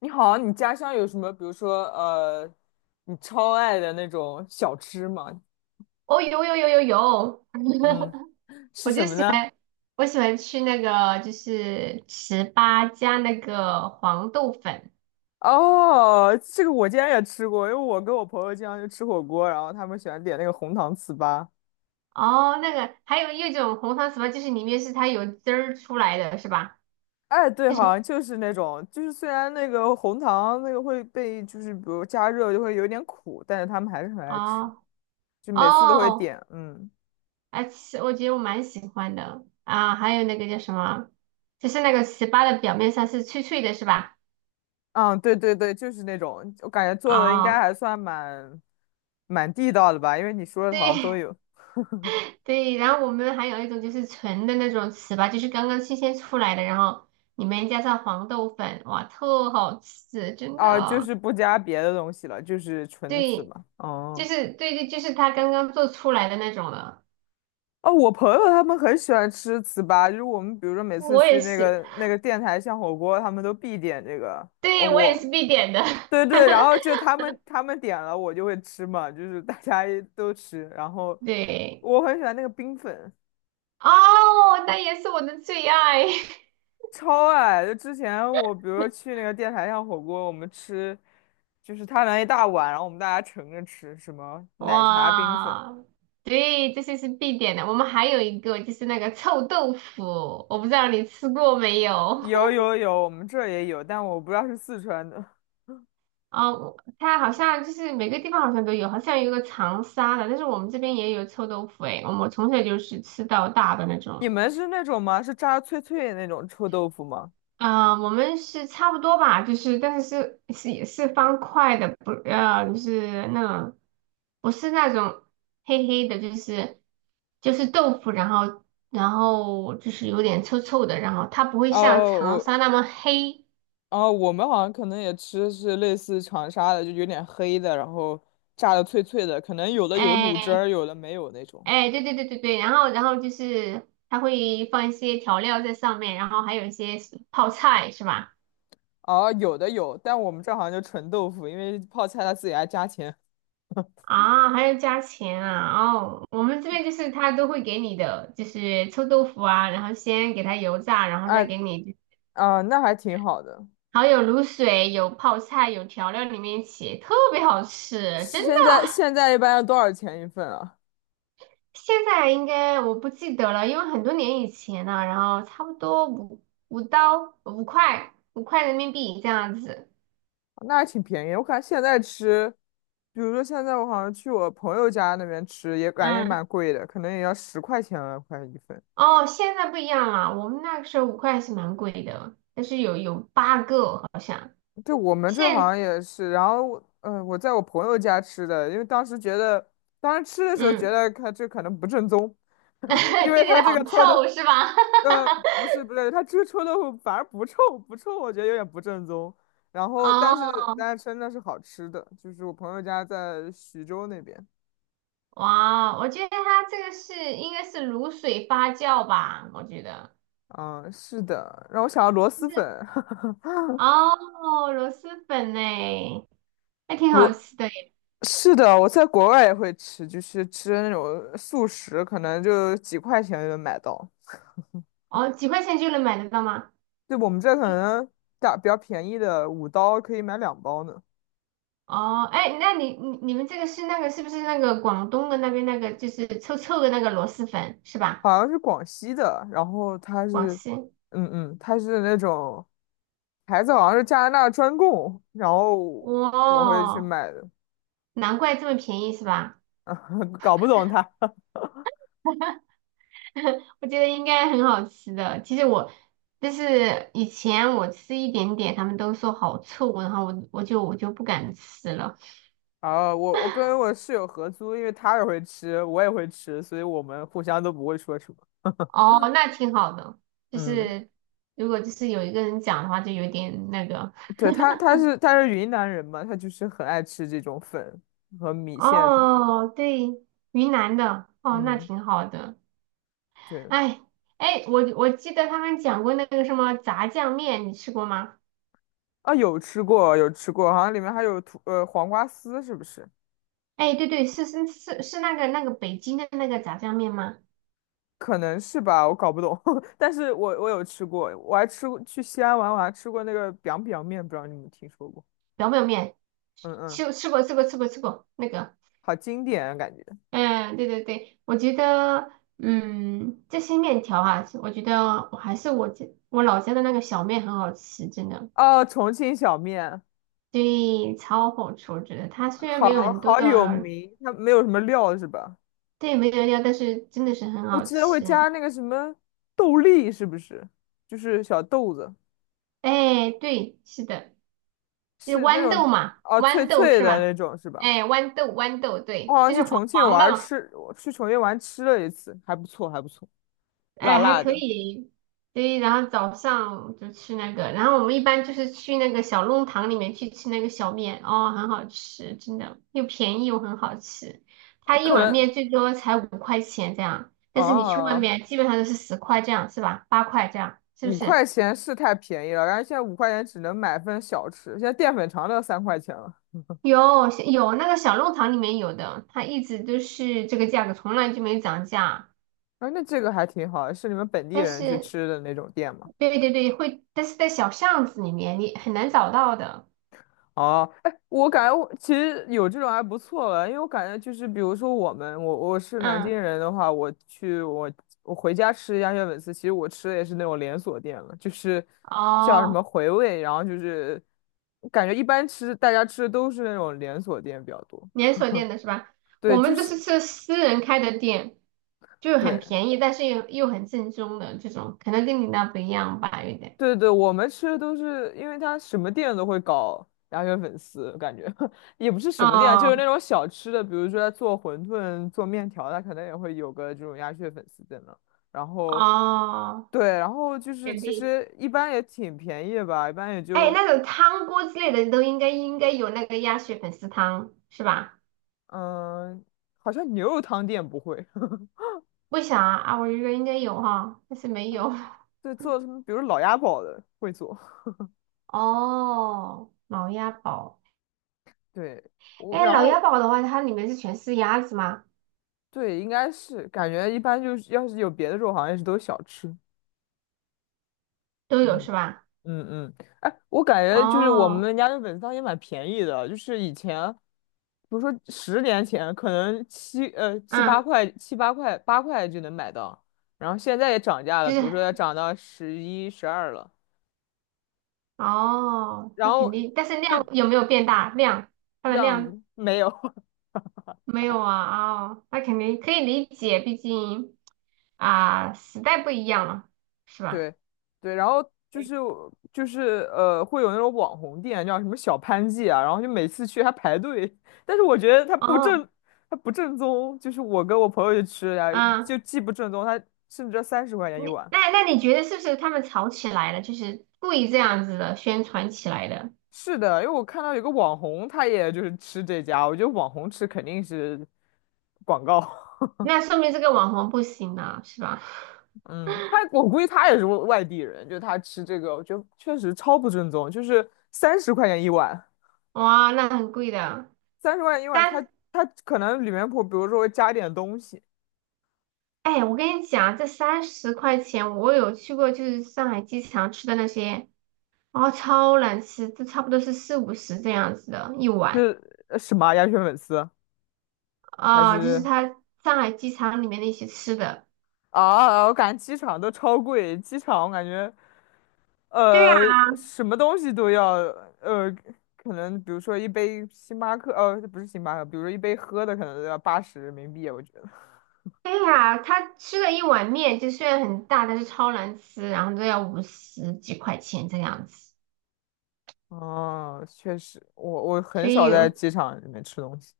你好，你家乡有什么，比如说你超爱的那种小吃吗？哦，有有有有有，嗯，是我什就么喜呢？欢，我喜欢吃那个就是糍粑加那个黄豆粉。哦，这个我竟然也吃过，因为我跟我朋友经常去吃火锅，然后他们喜欢点那个红糖糍粑。哦，那个还有一种红糖糍粑，就是里面是它有汁儿出来的，是吧？哎，对，就是好像就是那种，就是虽然那个红糖那个会被，就是比如加热就会有点苦，但是他们还是很爱吃，哦就每次都会哦，点。嗯，啊，我觉得我蛮喜欢的啊。还有那个叫什么，就是那个糍粑的表面上是脆脆的，是吧？嗯，对对对，就是那种，我感觉做的应该哦，还算蛮地道的吧，因为你说的对，好像都 有。对，然后我们还有一种就是纯的那种糍粑，就是刚刚新鲜出来的，然后里面加上黄豆粉，哇，特好吃，真的啊，就啊。是不加别的东西了，就是纯糍对，粑。就哦是对对，就是它刚刚做出来的那种了。哦，我朋友他们很喜欢吃糍粑，就是我们比如说每次我去也那是，个那个电台巷火锅，他们都必点这个。哦，对，我也是必点的。对对，然后 就他们点了，我就会吃嘛，就是大家都吃。然后对，我很喜欢那个冰粉，哦，那也是我的最爱。超爱。就之前我比如说去那个电台巷火锅，我们吃就是他拿一大碗，然后我们大家盛着吃，什么 奶茶冰粉。哇，对，这些是必点的。我们还有一个就是那个臭豆腐，我不知道你吃过没有。有有有，我们这儿也有，但我不知道是四川的。哦，它好像就是每个地方好像都有，好像有个长沙的，但是我们这边也有臭豆腐诶，我们从小就是吃到大的那你种。们是那种吗？是炸脆脆的那种臭豆腐吗？啊、我们是差不多吧，就是但是是也是方块的，不就是那种不是那种黑黑的，就是豆腐，然后然后就是有点臭臭的，然后它不会哦，像长我沙那么黑，哦，我们好像可能也吃是类似长沙的，就有点黑的，然后炸的脆脆的，可能有的有卤汁儿，哎、有的没有那种。哎，对对对对对，然后就是它会放一些调料在上面，然后还有一些是泡菜是吧？哦，有的有，但我们这儿好像就纯豆腐，因为泡菜他自己还加钱。啊，还要加钱啊！哦，我们这边就是他都会给你的，就是臭豆腐啊，然后先给它油炸，然后啊再给你，啊，那还挺好的。还有卤水、有泡菜、有调料里面一起，特别好吃，真的。现在一般要多少钱一份啊？现在应该我不记得了，因为很多年以前了，然后差不多五5刀五块五块人民币这样子。那还挺便宜。我感觉现在吃，比如说现在我好像去我朋友家那边吃，也感觉也蛮嗯。贵的，可能也要十块钱了，快一份。哦，现在不一样了，我们那个时候五块是蛮贵的，但是有八个好像。对，我们这好现像也是。然后我，我在我朋友家吃的，因为当时觉得，当时吃的时候觉嗯，得他这可能不正宗，因 为这里他的这好个臭豆，臭是吧？呃，不是不对，他这个臭豆腐反而不臭，不臭，我觉得有点不正宗。然后，但是哦，但是真的是好吃的，就是我朋友家在徐州那边。哇，我觉得它这个是应该是卤水发酵吧，我觉得嗯，是的，让我想到螺就蛳是粉，哦，螺蛳粉呢，还挺好螺，吃的耶。是的，我在国外也会吃，就是吃那种速食，可能就几块钱就能买到。哦，几块钱就能买得到吗？对，我们这可能打比较便宜的，5刀可以买两包呢。哦，哎，那你们这个是那个是不是那个广东的那边那个就是臭臭的那个螺蛳粉是吧？好像是广西的，然后它广是，西。嗯嗯，它是那种牌子好像是加拿大专供，然后我会去哇，买的，难怪这么便宜是吧？搞不懂它。我觉得应该很好吃的。其实我就是以前我吃一点点，他们都说好臭，然后我就不敢吃了。啊，我跟我室友合租，因为他也会吃，我也会吃，所以我们互相都不会说什么。哦，那挺好的，就嗯，是如果就是有一个人讲的话，就有点那个。对，他是云南人嘛，他就是很爱吃这种粉和米线什么的。哦，对，云南的，哦，那嗯，挺好的。对哎哎，我记得他们讲过那个什么炸酱面，你吃过吗？啊，有吃过，有吃过，好像里面还有黄瓜丝，是不是？哎，对对，是那个北京的那个炸酱面吗？可能是吧，我搞不懂，但是我有吃过，我还吃过去西安玩，我还吃过那个 biang biang 面，不知道你们听说过？表面，嗯嗯，吃过吃过吃过吃过那个，好经典啊感觉。嗯，对对对，我觉得，嗯，这些面条啊，我觉得我还是我老家的那个小面很好吃，真的，哦，重庆小面，对，超好吃，我觉得它虽然没有好很多好有的，名，它没有什么料是吧？对，没有料，但是真的是很我好记得会吃。加那个什么豆粒，是不是？就是小豆子。哎，对，是的，就是是那豌豆种嘛，哦脆豌豆脆是的那吧？种是吧？哎，豌豆豌豆，我对，好像就去是黄重庆黄玩的儿嘛。吃，我去重庆玩吃了一次，还不错还不错，辣哎，还辣可的，以，对，然后早上就吃那个，然后我们一般就是去那个小弄堂里面去吃那个小面，哦，很好吃，真的，又便宜又很好吃。它一可碗能面最多才5块钱这样，但是你去外哦面基本上都是十块这样，是吧？8块这样，是不五是？块钱是太便宜了，然后现在五块钱只能买份小吃，现在淀粉肠都要3块钱了。有那个小弄堂里面有的，它一直都是这个价格，从来就没涨价。啊，那这个还挺好，是你们本地但人去是，吃的那种店吗？对对对，会，但是在小巷子里面你很难找到的。哦，哎，我感觉我其实有这种还不错了，因为我感觉就是，比如说我们，我是南京嗯，人的话，我回家吃鸭血粉丝，其实我吃的也是那种连锁店了，就是叫什么哦。回味，然后就是感觉一般吃大家吃的都是那种连锁店比较多，连锁店的是吧？我对，就们都是是吃私人开的店，就很对，便宜，但是又很正宗的这种，可能跟你那不一样吧，有点。对对，我们吃的都是，因为他什么店都会搞鸭血粉丝，感觉 也不是什么店啊，就是哦那种小吃的，比如说他做馄饨、做面条，它可能也会有个这种鸭血粉丝在那。然后，哦，对，然后就是肯其定。实一般也挺便宜的吧，一般也哎，就那种汤锅之类的都应该有那个鸭血粉丝汤是吧？嗯，好像牛肉汤店不会，为啥啊？啊我觉得应该有哈，但是没有。对，做什么，比如老鸭煲的会做，哦，老鸭煲。对哎，然老后鸭煲的话，它里面是全是鸭子吗？对，应该是感觉一般就是要是有别的肉，好像也是都是小吃，都有是嗯。吧？嗯嗯，哎，我感觉就是我哦，们家的粉汤也蛮便宜的，就是以前，比如说10年前，可能七八嗯。块、七八块、八块就能买到，然后现在也涨价了，就比如是说要涨到11、12了，哦，然那肯后定，但是就量有没有变大？量，它的量量没有，没有啊，哦，那肯定可以理解，毕竟啊，时代不一样了，是吧？对对，然后就对是就是，会有那种网红店，叫什么小潘记啊，然后就每次去还排队，但是我觉得它不哦，正，它不正宗，就是我跟我朋友去吃呀，就啊，既不正宗，它甚至要三十块钱一你碗。那那你觉得是不是他们吵起来了，就是故意这样子的宣传起来的？是的，因为我看到有个网红，他也就是吃这家，我觉得网红吃肯定是广告。那说明这个网红不行了，是吧？嗯，他我估计他也是外地人，就他吃这个，我觉得确实超不正宗，就是三十块钱一碗。哇，那很贵的，30万一碗，它三，它可能里面谱，比如说会加点东西，哎，我跟你讲，这30块钱，我有去过，就是上海机场吃的那些。哦，超难吃，这差不多是四五十这样子的一碗是什么啊鸭血粉丝还哦，就是是他上海机场里面那些吃的。啊？啊我感觉机场都超贵，机场我感觉对呀，呃什么东西都要呃，可能比如说一杯星巴克，不是星巴克，比如说一杯喝的可能都要80人民币，我觉得。对呀，他吃了一碗面，就虽然很大，但是超难吃，然后都要五十几块钱这样子。哦，确实，我所很少以，在机场里面吃东西。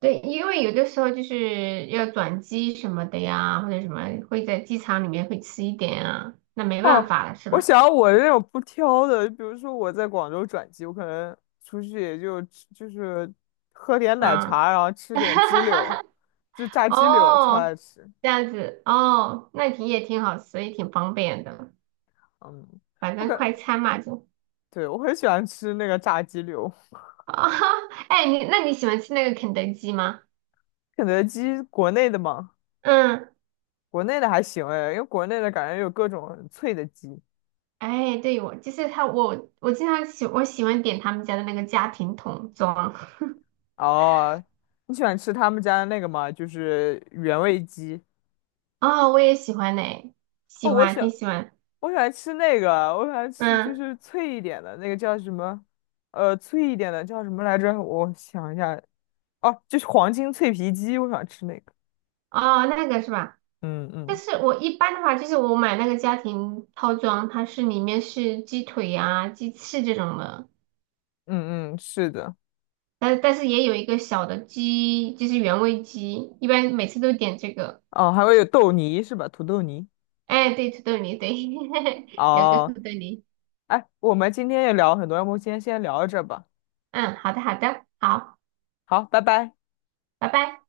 对，因为有的时候就是要转机什么的呀，或者什么会在机场里面会吃一点啊，那没办哦，法了，是我吧？想要我那种不挑的，比如说我在广州转机，我可能出去也就吃就是喝点奶嗯，茶，然后吃点鸡柳，就炸鸡柳超哦，爱吃。这样子，哦，那挺也挺好吃，也挺方便的。嗯，反我正感快餐嘛就对我很喜欢吃那个炸鸡柳，啊，哎，你那你喜欢吃那个肯德基吗？肯德基国内的嘛，嗯，国内的还行哎，因为国内的感觉有各种很脆的鸡。哎，对，我就是他，我经常喜欢点他们家的那个家庭桶装，哦，你喜欢吃他们家的那个吗？就是原味鸡。哦，我也喜欢呢、喜哦，我欢，喜挺欢。喜欢，我喜欢吃那个，我喜欢吃就嗯，是脆一点的那个叫什么？脆一点的叫什么来着？我想一下，哦，就是黄金脆皮鸡，我想吃那个。哦，那个是吧？嗯但嗯是我一般的话，就是我买那个家庭套装，它是里面是鸡腿呀、鸡翅这种的，嗯嗯，是的。但是也有一个小的鸡，就是原味鸡，一般每次都点这个。哦，还会有豆泥是吧？土豆泥。哎，对，土豆泥，对，有个土哦，豆泥。哎，我们今天也聊了很多，要不今天先聊到这儿吧。嗯，好的，好的，好，好，拜拜。拜拜。